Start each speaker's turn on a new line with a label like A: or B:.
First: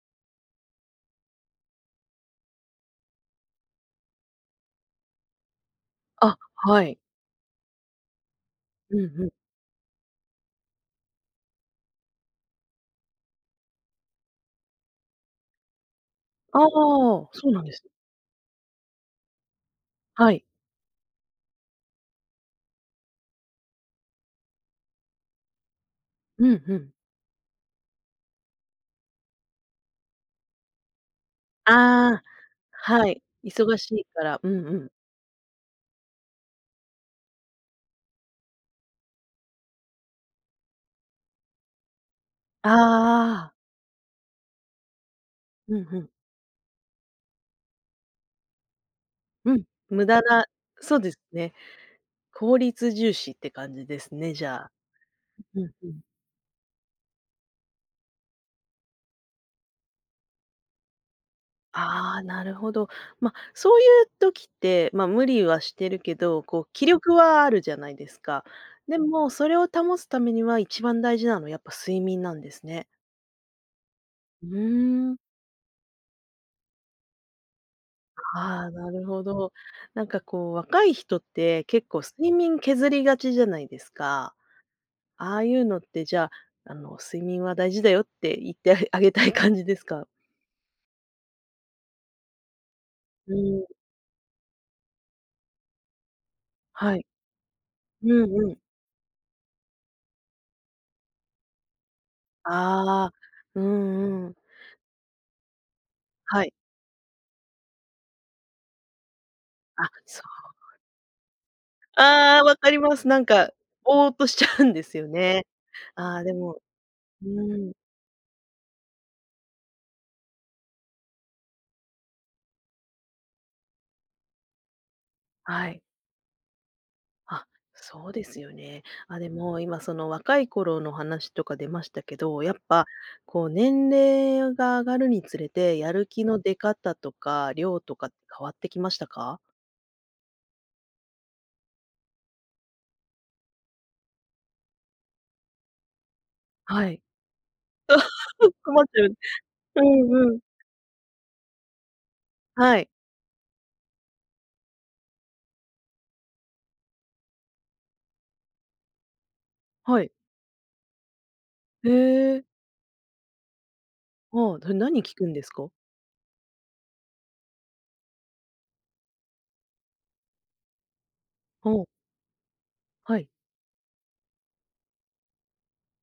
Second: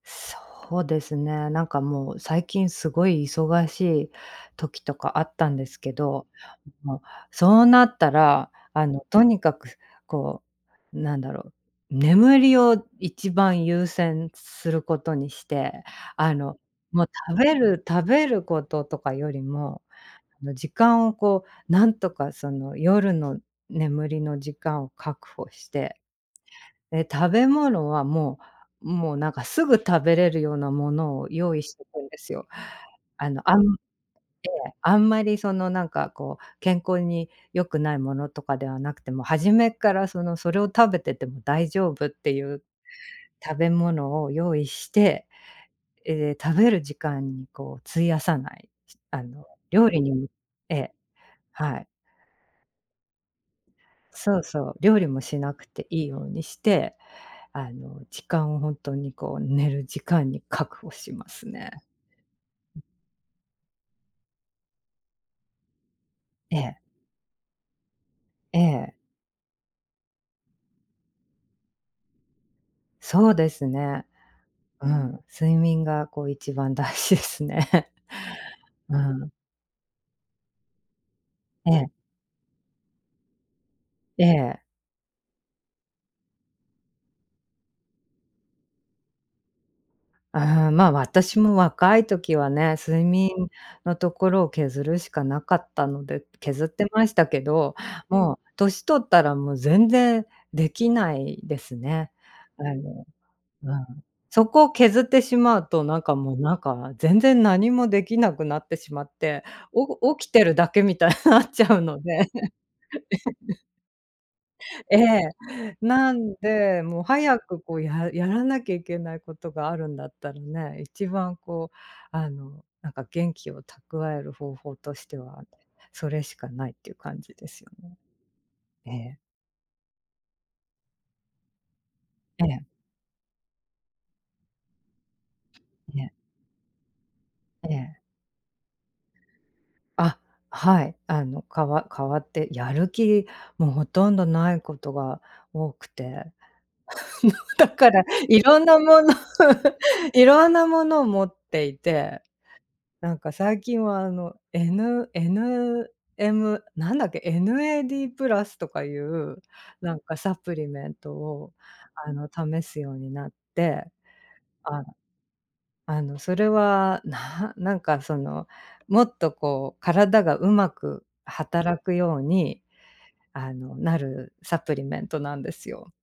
A: そうですね、なんか、もう最近、凄い忙しい時とかあったんですけど。
B: あ、はい。
A: もう、そうなったら、あ
B: うん
A: の、兎
B: うん。
A: に角、こう、何だろう、眠りを一番優先する事にして、あの、
B: ああ、
A: もう食
B: そう
A: べ
B: なんです
A: る食べる事とかよりも、
B: はい。
A: あの、時間をこう何とか、その、夜の眠りの時間を確保して。
B: うんうん。
A: で、食べ物はもう、もう、なんか直ぐ食べれるような物を用意しとくん
B: あ
A: で
B: あ、
A: すよ、
B: はい、
A: あの、あん
B: 忙しいから、う
A: え
B: んう
A: え、
B: ん。
A: あんまりその、なんかこう、健康に良くない物とかではなくて、もう初めっから、その、それを食べてても大丈夫って言う
B: ああ。
A: 食べ物を用意して、
B: うん、ふん。
A: え、食べる時間にこう、費やさない、しあの、
B: うん、
A: 料理
B: 無
A: に
B: 駄
A: も
B: な
A: ええ、
B: そうですね、
A: はい。
B: 効率重視って感じですね、
A: そう
B: じゃ
A: そ
B: あ。
A: う、料理もしな
B: うん
A: くて
B: う
A: 良
B: ん。
A: いようにして、あの、時間をほんとにこう、寝る時間に確保しますね。
B: ああ、なるほど。ま、そう言う時って、ま、無理はしてるけど、
A: え
B: こう、
A: え。
B: 気力はあるじゃないですか。
A: ええ。
B: でも、それを保つ為には、一番大事なのは、やっぱ睡眠なんですね。
A: そうですね。
B: う
A: う
B: ーん。
A: ん、睡眠がこう一番大事ですね。
B: ああ、な
A: う
B: るほ
A: ん。
B: ど、なんかこう、若い人って、
A: え
B: 結
A: え。
B: 構、睡眠削りがちじゃないです
A: え
B: か。
A: え。
B: ああ言うのって、じゃあ、あの、睡眠は大事だよって、言ってああげたい感じですか？
A: うーん、ま、私も、若い時はね、睡眠
B: うーん。
A: のところを削るしかなかったので、削って
B: はい、
A: ましたけど、
B: う
A: もう
B: んうん。
A: 歳取ったら、もう全然出来ないですね。あの
B: ああ、う
A: うん、
B: んうん。
A: そこを削ってしまうと、なんかもう、
B: はい。
A: なんか全然何もできなくなってしまって、
B: あ、
A: お
B: そ
A: 起きて
B: う。
A: るだけみたいになっちゃうので。
B: ああ、分かります。なんか、ぼーっとしちゃうんで
A: え
B: すよ
A: え、
B: ね、
A: な
B: ああ、で
A: ん
B: も
A: で、もう
B: う
A: 早く
B: ん。
A: こう、やらやらなきゃ行けない事があるんだったらね、一番こう、あの、なんか、元気を蓄える方法としては、
B: はい。
A: それしかないって言う感じ
B: あ、
A: ですよね。
B: そうですよね。
A: ええ。
B: あ、でも、今、その若い頃の話とか出ましたけど、
A: え
B: やっ
A: え。
B: ぱ、こう、年齢が上がるにつれて、やる
A: ね。
B: 気の出方とか、
A: え
B: 量と
A: え。
B: か変わって来ましたか？
A: あ、はい。あの、かわ変わって、やる気、もう、殆どない事が多くて、も
B: はい、
A: うだからい ろんな
B: 困って
A: 物
B: る、う
A: い
B: んうん。
A: ろんな物を持っていて。
B: はい。
A: なんか最近は、あの、エヌエヌエム、何だっけ、NAD+とか言う、なん
B: はい。
A: かサプリメントを、
B: へ
A: あの、
B: え。
A: 試すようになって。
B: ああ、それ
A: あ
B: 何に効くんですか？
A: あの、それは、ななんか、その、もっとこう、体が上手く
B: ほ
A: 働
B: う。
A: くように、
B: はい。
A: あの、なるサプリメントなんですよ。